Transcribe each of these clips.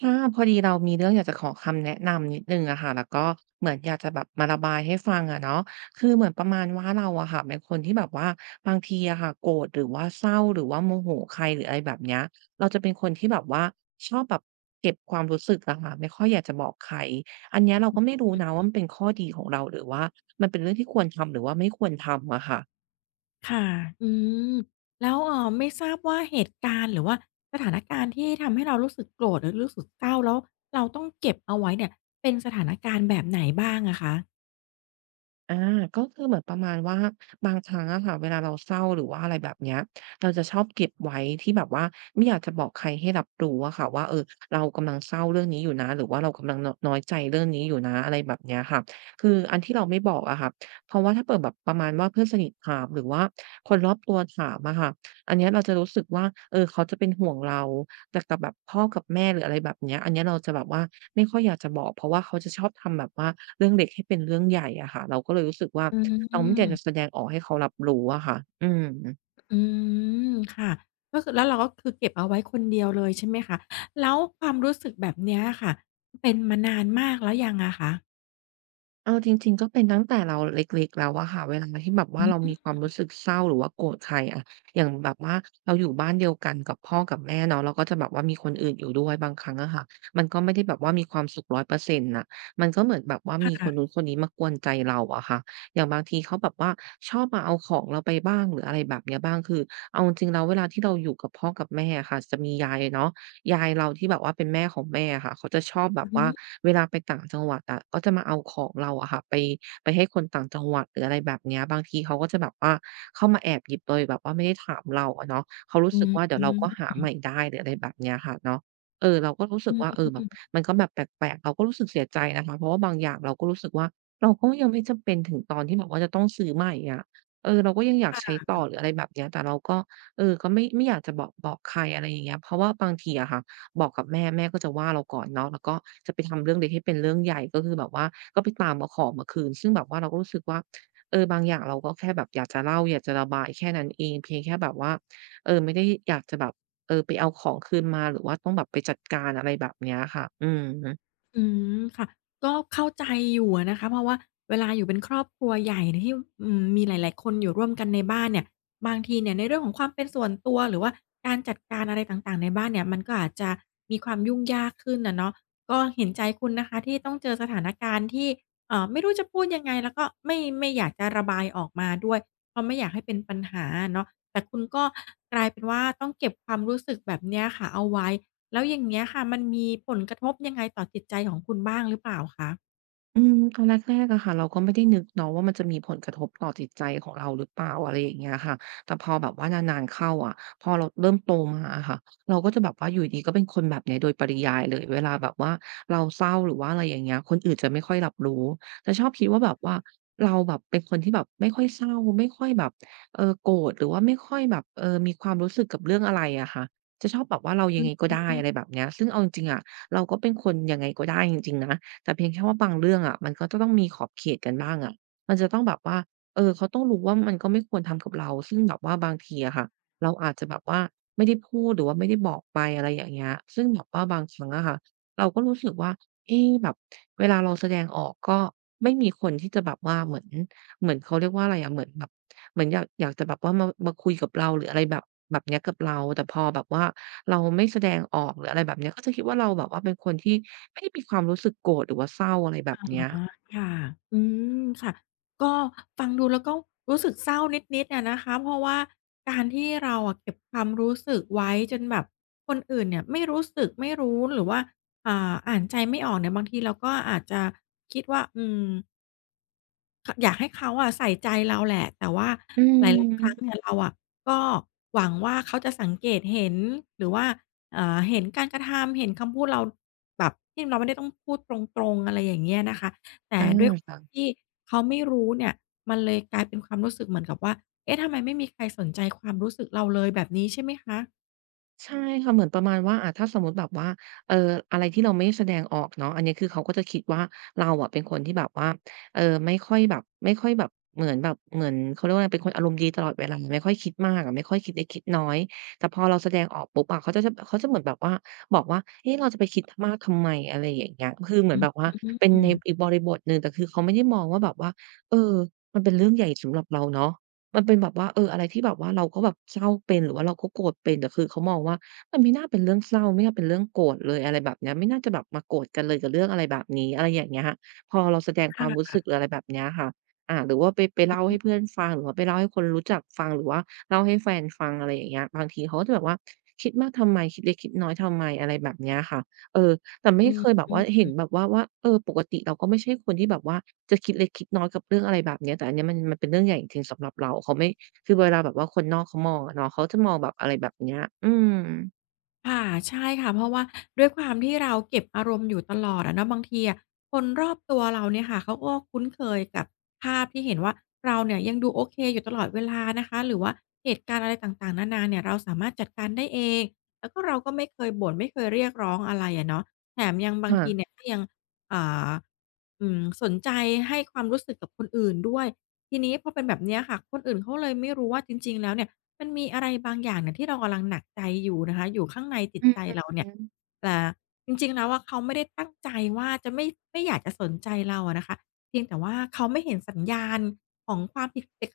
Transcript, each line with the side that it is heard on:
right: ค่ะพอดีเรามีเรื่องอยากจะขอคำแนะนำนิดนึงอะค่ะแล้วก็เหมือนอยากจะแบบมาระบายให้ฟังอะเนาะคือเหมือนประมาณว่าเราอะค่ะเป็นคนที่แบบว่าบางทีอะค่ะโกรธหรือว่าเศร้าหรือว่าโมโหใครหรืออะไรแบบเนี้ยเราจะเป็นคนที่แบบว่าชอบแบบเก็บความรู้สึกอะค่ะไม่ค่อยอยากจะบอกใครอันเนี้ยเราก็ไม่รู้นะว่ามันเป็นข้อดีของเราหรือว่ามันเป็นเรื่องที่ควรทำหรือว่าไม่ควรทำอะค่ะ
left: ค่ะอืมแล้วไม่ทราบว่าเหตุการณ์หรือว่าสถานการณ์ที่ทำให้เรารู้สึกโกรธหรือรู้สึกเศร้าแล้วเราต้องเก็บเอาไว้เนี่ยเป็นสถานการณ์แบบไหนบ้างอะคะ
right: อาก็คือเหมือนประมาณว่าบางครั้งอะค่ะเวลาเราเศร้าหรือว่าอะไรแบบเนี้ยเราจะชอบเก็บไว้ที่แบบว่าไม่อยากจะบอกใครให้รับรู้อะค่ะว่าเออเรากำลังเศร้าเรื่องนี้อยู่นะหรือว่าเรากำลังนน้อยใจเรื่องนี้อยู่นะอะไรแบบเนี้ยค่ะคืออันที่เราไม่บอกอะค่ะเพราะว่าถ้าเปิดแบบประมาณว่าเพื่อนสนิทถามหรือว่าคนรอบตัวถามอะค่ะอันเนี้ยเราจะรู้สึกว่าเออเขาจะเป็นห่วงเรา แต่กับแบบพ่อกับแม่หรืออะไรแบบเนี้ยอันเนี้ยเราจะแบบว่าไม่ค่อยอยากจะบอกเพราะว่าเขาจะชอบทำแบบว่าเรื่องเล็กให้เป็นเรื่องใหญ่อะค่ะเราก็เลยรู้สึกว่า
left: อื
right: เราไม่อยากจะแส
left: ม
right: ดงออกให้เขารับรู้อะค่ะอืม
left: อืมค่ะก็คือแล้วเราก็คือเก็บเอาไว้คนเดียวเลยใช่ไหมคะแล้วความรู้สึกแบบเนี้ยอะค่ะเป็นมานานมากแล้วยังอะคะ
right: เอาจริงๆก็เป็นตั้งแต่เราเล็กๆแล้วอะค่ะเวลาที่แบบ
left: อื
right: ว่าเรามีควา
left: ม
right: มรู้สึกเศร้าหรือว่าโกรธใครอะอย่างแบบว่าเราอยู่บ้านเดียวกันกับพ่อกับแม่เนาะเราก็จะแบบว่ามีคนอื่นอยู่ด้วยบางครั้งอะค่ะมันก็ไม่ได้แบบว่ามีความสุข100%นต์น่ะมันก็เหมือนแบบว่ามีคนนู้
left: ค่ะ
right: นคนนี้มากวนใจเราอะค่ะอย่างบางทีเขาแบบว่าชอบมาเอาของเราไปบ้างหรืออะไรแบบเนี้ยบ้างคือเอาจริงๆแล้วเวลาที่เราอยู่กับพ่อกับแม่อะค่ะจะมียายเนาะ ยายเราที่แบบว่าเป็นแม่ของแม่อะค่ะเขาจะชอบแบ
left: อื
right: บ
left: อฮึ
right: ว่าเวลาไปต่างจังหวัดอะก็จะมาเอาของเราอะค่ะไปไปให้คนต่างจังหวัดหรืออะไรแบบเนี้ยบางทีเขาก็จะแบบว่าเข้ามาแอบหยิบโดยแบบว่าไม่ได้ถามเราอะเนาะเขารู้
left: อ
right: สึกว่าเดี๋ยวเรา
left: ื
right: ก็หาใหม่ได้หรืออะไรแบบเนี้ยค่ะเนาะเออเราก็รู้สึกว่าเออแบบ
left: ม
right: มันก็แบบแปลกๆเราก็รู้สึกเสียใจนะคะเพราะว่าบางอย่างเราก็รู้สึกว่าเราก็ยังไม่จำเป็นถึงตอนที่แบบว่าจะต้องซื้อใหม่อะเออเราก็ยังอยากใช้ต่อหรืออะไรแบบเนี้ยแต่เราก็ เออก็ไม่อยากจะบอกใครอะไรอย่างเงี้ยเพราะว่าบางทีอะค่ะบอกกับแม่ก็จะว่าเราก่อนเนาะแล้วก็จะไปทำเรื่องเล็กให้เป็นเรื่องใหญ่ก็คือแบบว่าก็ไปตามเอาของมาคืนซึ่งแบบว่าเราก็รู้สึกว่าเออบางอย่างเราก็แค่แบบอยากจะเล่าอยากจะระบายแค่นั้นเองเพียงแค่แบบว่าเออไม่ได้อยากจะแบบเออไปเอาของคืนมาหรือว่าต้องแบบไปจัดการอะไรแบบเนี้ยค่ะอืม
left: อืมค่ะก็เข้าใจอยู่อะนะคะเพราะว่าเวลาอยู่เป็นครอบครัวใหญ่เนี่ยที่อืมมีหลายๆคนอยู่ร่วมกันในบ้านเนี่ยบางทีเนี่ยในเรื่องของความเป็นส่วนตัวหรือว่าการจัดการอะไรต่างๆในบ้านเนี่ยมันก็อาจจะมีความยุ่งยากขึ้นอะเนาะก็เห็นใจคุณนะคะที่ต้องเจอสถานการณ์ที่ไม่รู้จะพูดยังไงแล้วก็ไม่อยากจะระบายออกมาด้วยเพราะไม่อยากให้เป็นปัญหาอะเนาะแต่คุณก็กลายเป็นว่าต้องเก็บความรู้สึกแบบเนี้ยค่ะเอาไว้ แล้วอย่างเงี้ยค่ะมันมีผลกระทบยังไงต่อจิตใจของคุณบ้างหรือเปล่าคะ
right: อืมตอนแรกๆอะค่ะเราก็ไม่ได้นึกเนาะว่ามันจะมีผลกระทบต่อจิตใจของเราหรือเปล่าอะไรอย่างเงี้ยค่ะแต่พอแบบว่านานๆเข้าอะพอเราเริ่มโตมาอะค่ะเราก็จะแบบว่าอยู่ดีๆก็เป็นคนแบบเนี้ยโดยปริยายเลยเวลาแบบว่าเราเศร้าหรือว่าอะไรอย่างเงี้ยคนอื่นจะไม่ค่อยรับรู้จะชอบคิดว่าแบบว่าเราแบบเป็นคนที่แบบไม่ค่อยเศร้าไม่ค่อยแบบโกรธหรือว่าไม่ค่อยแบบมีความรู้สึกกับเรื่องอะไรอะค่ะจะชอบแบบว่าเรายั
left: อื
right: งไงก็
left: ม
right: ได้อะไรแบบเนี้ยซึ่งเอาจริงๆอะเราก็เป็นคนยังไงก็ได้จริงๆนะ แต่เพียงแค่ว่าบางเรื่องอะมันก็จะต้องมีขอบเขตกันบ้างอะมันจะต้องแบบว่าเออเขาต้องรู้ว่ามันก็ไม่ควรทำกับเราซึ่งแบบว่าบางทีอะค่ะเราอาจจะแบบว่าไม่ได้พูดหรือว่าไม่ได้บอกไปอะไรอย่างเงี้ยซึ่งแบบว่าบางครั้งอะค่ะเราก็รู้สึกว่าเอ๊ะแบบเวลาเราแสดงออกก็ไม่มีคนที่จะแบบว่าเหมือน เหมือนเขาเรียกว่าอะไรอะเหมือนแบบเหมือนอยากจะแบบว่ามาคุยกับเราหรืออะไรแบบแบบเนี้ยกับเราแต่พอแบบว่าเราไม่แสดงออกหรืออะไรแบบเนี้ยก็จะคิดว่าเราแบบว่าเป็นคนที่ไม่ได้มีความรู้สึกโกรธหรือว่าเศร้าอะไรแบบ
left: อา
right: เนี้ย
left: ค่ะอืมค่ะก็ฟังดูแล้วก็รู้สึกเศร้านิดๆอะนะคะเพราะว่าการที่เราอะเก็บความรู้สึกไว้จนแบบคนอื่นเนี่ยไม่รู้หรือว่าอ่าอ่านใจไม่ออกเนี่ยบางทีเราก็อาจจะคิดว่าอืม ขอยากให้เขาอะใส่ใจเราแหละแต่ว่า
right: อื
left: หลายๆครั้งเนี่
right: ม
left: ยเราอะก็หวังว่าเขาจะสังเกตเห็นหรือว่าเห็นการกระทำเห็นคำพูดเราแบบที่เราไม่ได้ต้องพูดตรงๆอะไรอย่างเงี้ยนะคะแต่
right: อา
left: ด้วยความ
right: ค่ะ
left: ที่เขาไม่รู้เนี่ยมันเลยกลายเป็นความรู้สึกเหมือนกับว่าเอ๊ะทำไมไม่มีใครสนใจความรู้สึกเราเลยแบบนี้ใช่ไหมคะ
right: ใช่ค่ะเหมือนประมาณว่าอ่าถ้าสมมุติแบบว่าเอ่ออะไรที่เราไม่แสดงออกเนาะอันเนี้ยคือเขาก็จะคิดว่าเราอะเป็นคนที่แบบว่าไม่ค่อยแบบไม่ค่อยแบบเหมือนแบบเหมือนเขาเรียกว่าอะไรเป็นคนอารมณ์ดีตลอดเวลาไม่ค่อยคิดมากอะไม่ค่อยคิดเล็กคิดน้อยแต่พอเราแสดงออกปุ๊บอะเขาจะเหมือนแบบว่าบอกว่าเอ๊ะเราจะไปคิดมากทำไมอะไรอย่างเงี้ยคือเหมื
left: อ
right: อนแบบว่าเป็น
left: ื
right: ใน
left: ม
right: อีกบริบทหนึ่งแต่คือเขาไม่ได้มองว่าแบบว่าเออมันเป็นเรื่องใหญ่สำหรับเราเนาะ มันเป็นแบบว่าเอออะไรที่แบบว่าเราก็แบบเศร้าเป็นหรือว่าเราก็โกรธเป็นแต่คือเขามองว่ามันไม่น่าเป็นเรื่องเศร้าไม่น่าเป็นเรื่องโกรธเลยอะไรแบบเนี้ยไม่น่าจะแบบมาโกรธกันเลยกับเรื่องอะไรแบบนี้อะไรอย่างเงี้ยพอเราแสดงความ
left: ค่ะ
right: รู้สึกหรืออะไรแบบเนี้ยค่ะอาหรือว่าไปเล่า
left: อือ
right: ให้เพื่อนฟังหรือว่าไปเล่าให้คนรู้จักฟังหรือว่าเล่าให้แฟนฟังอะไรอย่างเงี้ยบางทีเขาก็จะแบบว่าคิดมากทำไมคิดเล็กคิดน้อยทำไมอะไรแบบเนี้ยค่ะเออ แต่ไม่
left: อื
right: เคยแบบ
left: อ
right: ว่าเห็นแบบว่าเออปกติเราก็ไม่ใช่คนที่แบบว่าจะคิดเล็กคิดน้อยกับเรื่องอะไรแบบเนี้ยแต่อันเนี้ยมันเป็นเรื่องใหญ่จริงๆสำหรับเราเขาไม่คือเวลาแบบว่าคนนอกเขามองอะเนาะเขาจะมองแบบอะไรแบบเนี้ยอืม
left: ค่ะใช่ค่ะเพราะว่าด้วยความที่เราเก็บอารมณ์อยู่ตลอดอะเนาะบางทีอะคนรอบตัวเราเนี่ยค่ะเขาก็คุ้นเคยกับภาพที่เห็นว่าเราเนี่ยยังดูโอเคอยู่ตลอดเวลานะคะหรือว่าเหตุการณ์อะไรต่างๆนานาเนี่ยเราสามารถจัดการได้เองแล้วก็เราก็ไม่เคยบ่นไม่เคยเรียกร้องอะไรอะเนาะแถมยังบาง
right: ค่ะ
left: ทีเนี่ยก็ยังอ่าอืมสนใจให้ความรู้สึกกับคนอื่นด้วยทีนี้พอเป็นแบบเนี้ยค่ะคนอื่นเขาเลยไม่รู้ว่าจริงๆแล้วเนี่ย มันมีอะไรบางอย่างเนี่ยที่เรากำลังหนักใจอยู่นะคะอยู่ข้างในจิต
right: อื
left: ใจ
right: ม
left: เราเนี่ยแต่จริงๆแล้วอะเขาไม่ได้ตั้งใจว่าจะไม่อยากจะสนใจเราอะนะคะเพียงแต่ว่าเขาไม่เห็นสัญญาณของความผิดปก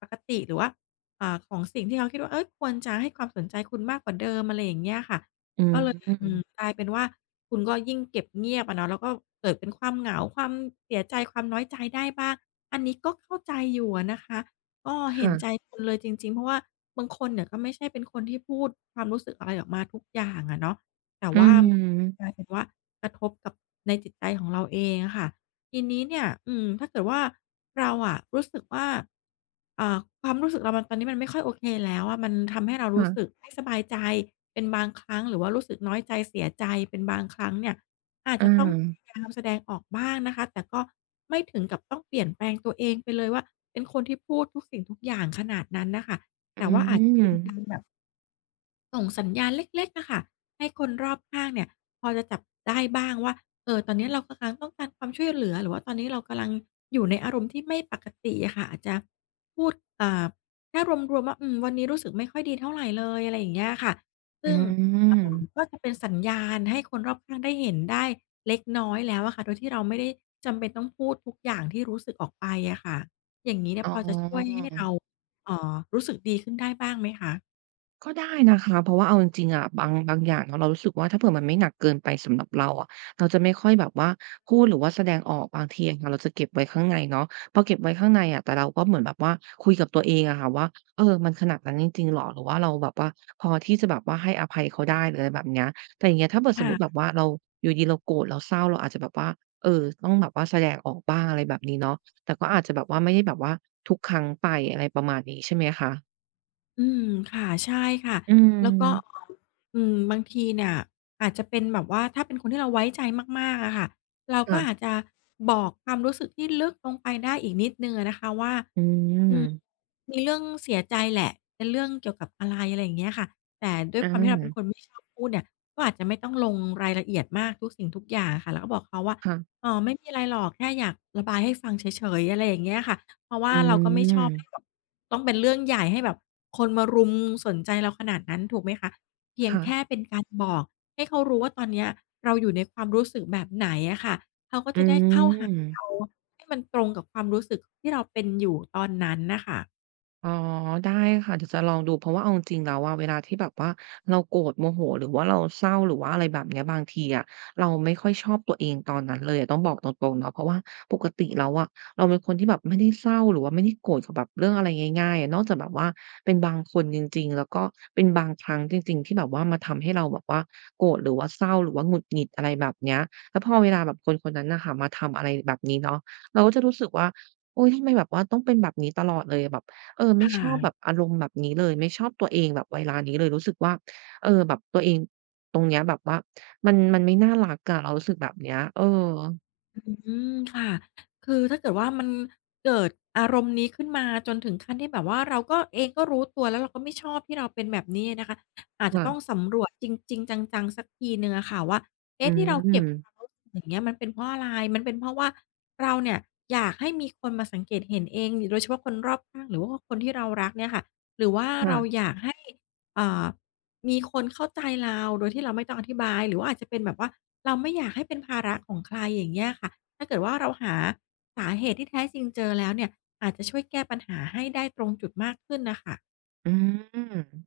left: ปกติหรือว่าอ่าของสิ่งที่เขาคิดว่าเฮ้ยควรจะให้ความสนใจคุณมากกว่าเดิมอะไรอย่างเงี้ยค่ะ
right: อื
left: ก็เลยอืม
right: ม
left: กลายเป็นว่าคุณก็ยิ่งเก็บเงียบอะเนาะแล้วก็เกิดเป็นความเหงาความเสียใจความน้อยใจได้บ้างอันนี้ก็เข้าใจอยู่อะนะคะ ก็เห็นใจ
right: ค่ะ
left: คุณเลยจริงๆเพราะว่าบางคนเนี่ยก็ไม่ใช่เป็นคนที่พูดความรู้สึกอะไรออกมาทุกอย่างอะเนาะแต่
right: อื
left: ว่ามั
right: ม
left: นกลายเป็นว่ากระทบกับในจิตใจของเราเองอะค่ะทีนี้เนี่ยอืมถ้าเกิดว่าเราอะรู้สึกว่าอ่าความรู้สึกเรามันตอนนี้มันไม่ค่อยโอเคแล้วอะมันทำให้เรารู้สึก
right: ค่ะ
left: ไม่สบายใจเป็นบางครั้งหรือว่ารู้สึกน้อยใจเสียใจเป็นบางครั้งเนี่ย อาจ
right: อา
left: จะต้องพยายามแสดงออกบ้างนะคะ แต่ก็ไม่ถึงกับต้องเปลี่ยนแปลงตัวเองไปเลยว่าเป็นคนที่พูดทุกสิ่งทุกอย่างขนาดนั้นน่ะค่ะ
right: อื
left: แต่ว่าอาจจะเป็นการ
right: ม
left: แบบ ส่งสัญญาณเล็กๆอะค่ะให้คนรอบข้างเนี่ยพอจะจับได้บ้างว่าตอนนี้เรากำลังต้องการความช่วยเหลือหรือว่าตอนนี้เรากำลังอยู่ในอารมณ์ที่ไม่ปกติอะค่ะอาจจะพูดอ่าแค่รวมๆว่าอืมวันนี้รู้สึกไม่ค่อยดีเท่าไรเลยอะไรอย่างเงี้ยค่ะ
right: อื
left: ซึ่งค่า
right: ม
left: ก็จะเป็นสัญญาณให้คนรอบข้างได้เห็นได้เล็กน้อยแล้วอะค่ะโดยที่เราไม่ได้จำเป็นต้องพูดทุกอย่างที่รู้สึกออกไปอะค่ะอย่างงี้เนี่ย
right: อ๋
left: พอจะช่วยให้เรา
right: อ
left: รู้สึกดีขึ้นได้บ้างไหมคะ
right: ก็ได้นะคะเพราะว่าเอาจริงๆอะบางอย่างเนาะเรารู้สึกว่าถ้าเผื่อมันไม่หนักเกินไปสำหรับเราอะเราจะไม่ค่อยแบบว่าพูดหรือว่าแสดงออกบางทีอะค่ะเราจะเก็บไว้ข้างในเนาะพอเก็บไว้ข้างในอะแต่เราก็เหมือนแบบว่าคุยกับตัวเองอะค่ะว่าเออมันขนาดนั้นจริงๆเหรอหรือว่าเราแบบว่าพอที่จะแบบว่าให้อภัยเขาได้หรืออะไรแบบเนี้ยแต่อย่างเงี้ยถ้าเผื่อสมมุติแบบ
left: ค่ะ
right: ว่าเราอยู่ดีๆเราโกรธเราเศร้าเราอาจจะแบบว่าเออต้องแบบว่าแสดงออกบ้างอะไรแบบนี้เนาะแต่ก็อาจจะแบบว่าไม่ได้แบบว่าทุกครั้งไปอะไรประมาณนี้ใช่ไหมคะ
left: อืมค่ะใช่ค่ะ
right: อื
left: แล้วก็
right: ม
left: อืมบางทีเนี่ยอาจจะเป็นแบบว่าถ้าเป็นคนที่เราไว้ใจมากๆอะค่ะเราก็
right: ค่ะ
left: อาจจะบอกความรู้สึกที่ลึกลงไปได้อีกนิดหนึ่งอะนะคะว่า
right: อืม
left: อืมมีเรื่องเสียใจแหละเป็นเรื่องเกี่ยวกับอะไรอะไรอย่างเงี้ยค่ะแต่ด้วย
right: อา
left: ความที่เราเป็นคนไม่ชอบพูดเนี่ยก็อาจจะไม่ต้องลงรายละเอียดมากทุกสิ่งทุกอย่างอะค่ะแล้วก็บอกเขาว่า
right: ค่ะ
left: อ๋อไม่มีอะไรหรอกแค่อยากระบายให้ฟังเฉยๆอะไรอย่างเงี้ยค่ะเพราะว่า
right: อื
left: เราก็ไม่
right: ม
left: ชอบให้แบบต้องเป็นเรื่องใหญ่ให้แบบคนมารุมสนใจเราขนาดนั้นถูกไหมคะเพียงแค่
right: ค่ะ
left: เป็นการบอกให้เขารู้ว่าตอนเนี้ยเราอยู่ในความรู้สึกแบบไหนอะค่ะเขาก็
right: อื
left: จะได้เข้าหาเรา
right: ม
left: ให้มันตรงกับความรู้สึกที่เราเป็นอยู่ตอนนั้นน่ะค่ะ
right: อ๋อได้ค่ะเดี๋ยวจะลองดูเพราะว่าเอาจริงๆแล้วอะเวลาที่แบบว่าเราโกรธโมโหหรือว่าเราเศร้าหรือว่าอะไรแบบเนี้ยบางทีอะเราไม่ค่อยชอบตัวเองตอนนั้นเลยอะต้องบอกตรงๆเนาะเพราะว่าปกติแล้วอะเราเป็นคนที่แบบไม่ได้เศร้าหรือว่าไม่ได้โกรธกับแบบเรื่องอะไรง่ายๆอะนอกจากแบบว่าเป็นบางคนจริงๆแล้วก็เป็นบางครั้งจริงๆที่แบบว่ามาทำให้เราแบบว่าโกรธหรือว่าเศร้าหรือว่าหงุดหงิดอะไรแบบเนี้ยแล้วพอเวลาแบบคนคนนั้นน่ะค่ะมาทำอะไรแบบนี้เนาะเราก็จะรู้สึกว่าโอ๊ยทำไมแบบว่าต้องเป็นแบบนี้ตลอดเลยแบบ เออไม่
left: ค่
right: ชอบแบบ
left: ะ
right: อารมณ์แบบนี้เลยไม่ชอบตัวเองแบบเวลานี้เลยรู้สึกว่าเออแบบตัวเองตรงเนี้ยแบบว่ามันไม่น่ารักอะเรารู้สึกแบบเนี้ยเออ
left: อืมค่ะ คือถ้าเกิดว่ามันเกิดอารมณ์นี้ขึ้นมาจนถึงขั้นที่แบบว่าเราก็เองก็รู้ตัวแล้วเราก็ไม่ชอบที่เราเป็นแบบนี้นะคะอาจจะ
right: ค่ะ
left: ต้องสำรวจจริงๆจังๆสักทีหนึ่งอะค่ะว่า
right: อื
left: เอ๊ะที่เราเก็
right: ม
left: บความรู้สึกอย่างเงี้ยมันเป็นเพราะอะไรมันเป็นเพราะว่าเราเนี่ยอยากให้มีคนมาสังเกตเห็นเองโดยเฉพาะคนรอบข้างหรือว่าคนที่เรารักเนี่ยค่ะหรือว่าเรา
right: ค่ะ
left: อยากให้อ่า มีคนเข้าใจเราโดยที่เราไม่ต้องอธิบายหรือว่าอาจจะเป็นแบบว่าเราไม่อยากให้เป็นภาระของใครอย่างเงี้ยค่ะถ้าเกิดว่าเราหาสาเหตุที่แท้จริงเจอแล้วเนี่ยอาจจะช่วยแก้ปัญหาให้ได้ตรงจุดมากขึ้นน่ะค่ะ
right: อืม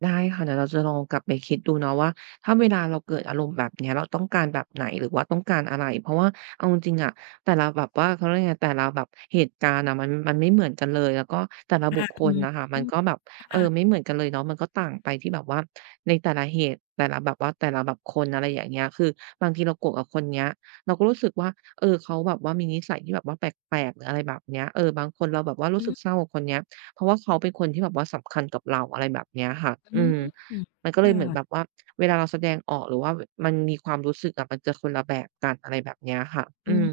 right: ได้ค่ะเดี๋ยวเราจะลองกลับไปคิดดูเนาะว่าถ้าเวลาเราเกิดอารมณ์แบบเนี้ยเราต้องการแบบไหนหรือว่าต้องการอะไรเพราะว่าเอาจริงๆอะแต่ละแบบว่าเขาเรียกไงแต่ละแบบเหตุการณ์อะมันไม่เหมือนกันเลยแล้วก็แต่ละ
left: อ
right: บุคค
left: ื
right: ล
left: ม
right: น่ะค่ะมันก็แบบเออไม่
left: ค่ะ
right: เหมือนกันเลยเนาะมันก็ต่างไปที่แบบว่าในแต่ละเหตุแต่ละแบบว่าแต่ละแบบคนอะไรอย่างเงี้ยคือบางทีเราโกรธกับคนเนี้ยเราก็รู้สึกว่าเออเขาแบบว่ามีนิสัยที่แบบว่าแปลกๆหรืออะไรแบบเนี้ยเออบางคนเราแบบว่ารู้
left: อื
right: สึ
left: ม
right: กเศร้ากับคนเนี้ย เพราะว่าเขาเป็นคนที่แบบว่าสำคัญกับเราอะไรแบบเนี้ยค่ะอื
left: อ
right: ม
left: ืม
right: มันก็
left: ค
right: เลยเหมือนแบบ
left: ่ะ
right: ว่าเวลาเราแสดงออกหรือว่าวมันมีความรู้สึกอะมันจะคนละแบบกันอะไรแบบเนี้ยค่ะ
left: อื
right: อื
left: ม
right: ม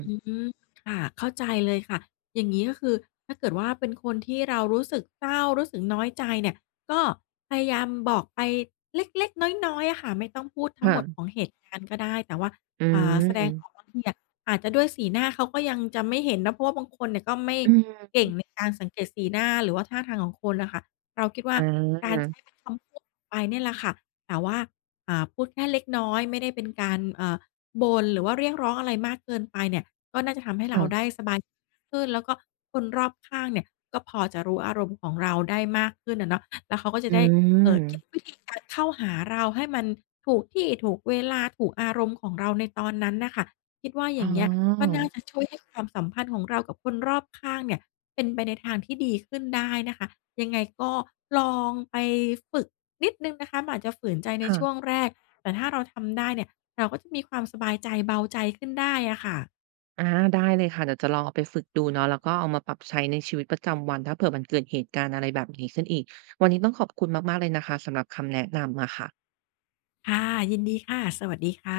left: ค่ะเข้าใจเลยค่ะอย่างนี้ก็คือถ้าเกิดว่าเป็นคนที่เรารู้สึกเศร้ารู้สึกน้อยใจเนี่ยก็พยายามบอกไปเล็กๆน้อยๆอะค่ะไม่ต้องพูดทั้งห
right: ค่ะ
left: มดของเหตุการณ์ก็ได้แต่ว่า
right: อื
left: แสดงออก
right: ม
left: บางทีอะอาจจะด้วยสีหน้าเขาก็ยังจะไม่เห็นเนาะเพราะว่าบางคนเนี่ยก็ไม่
right: อืม
left: เก่งในการสังเกตสีหน้าหรือว่าท่าทางของคนน่ะค่ะเราคิดว่า
right: อ
left: การ
right: า
left: ใช้เป็นคำพูดไปเนี่ยแหละค่ะแต่ว่าพูดแค่เล็กน้อยไม่ได้เป็นการบ่นหรือว่าเรียกร้องอะไรมากเกินไปเนี่ยก็น่าจะทำให้เราได้
right: ค่ะ
left: สบายขึ้นแล้วก็คนรอบข้างเนี่ยก็พอจะรู้อารมณ์ของเราได้มากขึ้นอะเนาะแล้วเขาก็จะ
right: อื
left: ได้คิด
right: ม
left: วิธีการเข้าหาเราให้มันถูกที่ถูกเวลาถูกอารมณ์ของเราในตอนนั้นน่ะค่ะคิดว่าอ
right: อ๋
left: ย่างเงี้ยก็
right: อ
left: น่าจะช่วยให้ความสัมพันธ์ของเรากับคนรอบข้างเนี่ยเป็นไปในทางที่ดีขึ้นได้นะคะยังไงก็ลองไปฝึกนิดหนึ่งนะคะมันอาจจะฝืนใจในช่วง
right: ค่ะ
left: แรกแต่ถ้าเราทำได้เนี่ย เราก็จะมีความสบายใจเบาใจขึ้นได้อะค่ะ
right: อาได้เลยค่ะเดี๋ยวจะลองเอาไปฝึกดูเนาะแล้วก็เอามาปรับใช้ในชีวิตประจำวันถ้าเผื่อมันเกิดเหตุการณ์อะไรแบบนี้ขึ้นอีกวันนี้ต้องขอบคุณมากๆเลยนะคะสำหรับคำแนะนำอะค่ะ
left: ค่ะยินดีค่ะสวัสดีค่ะ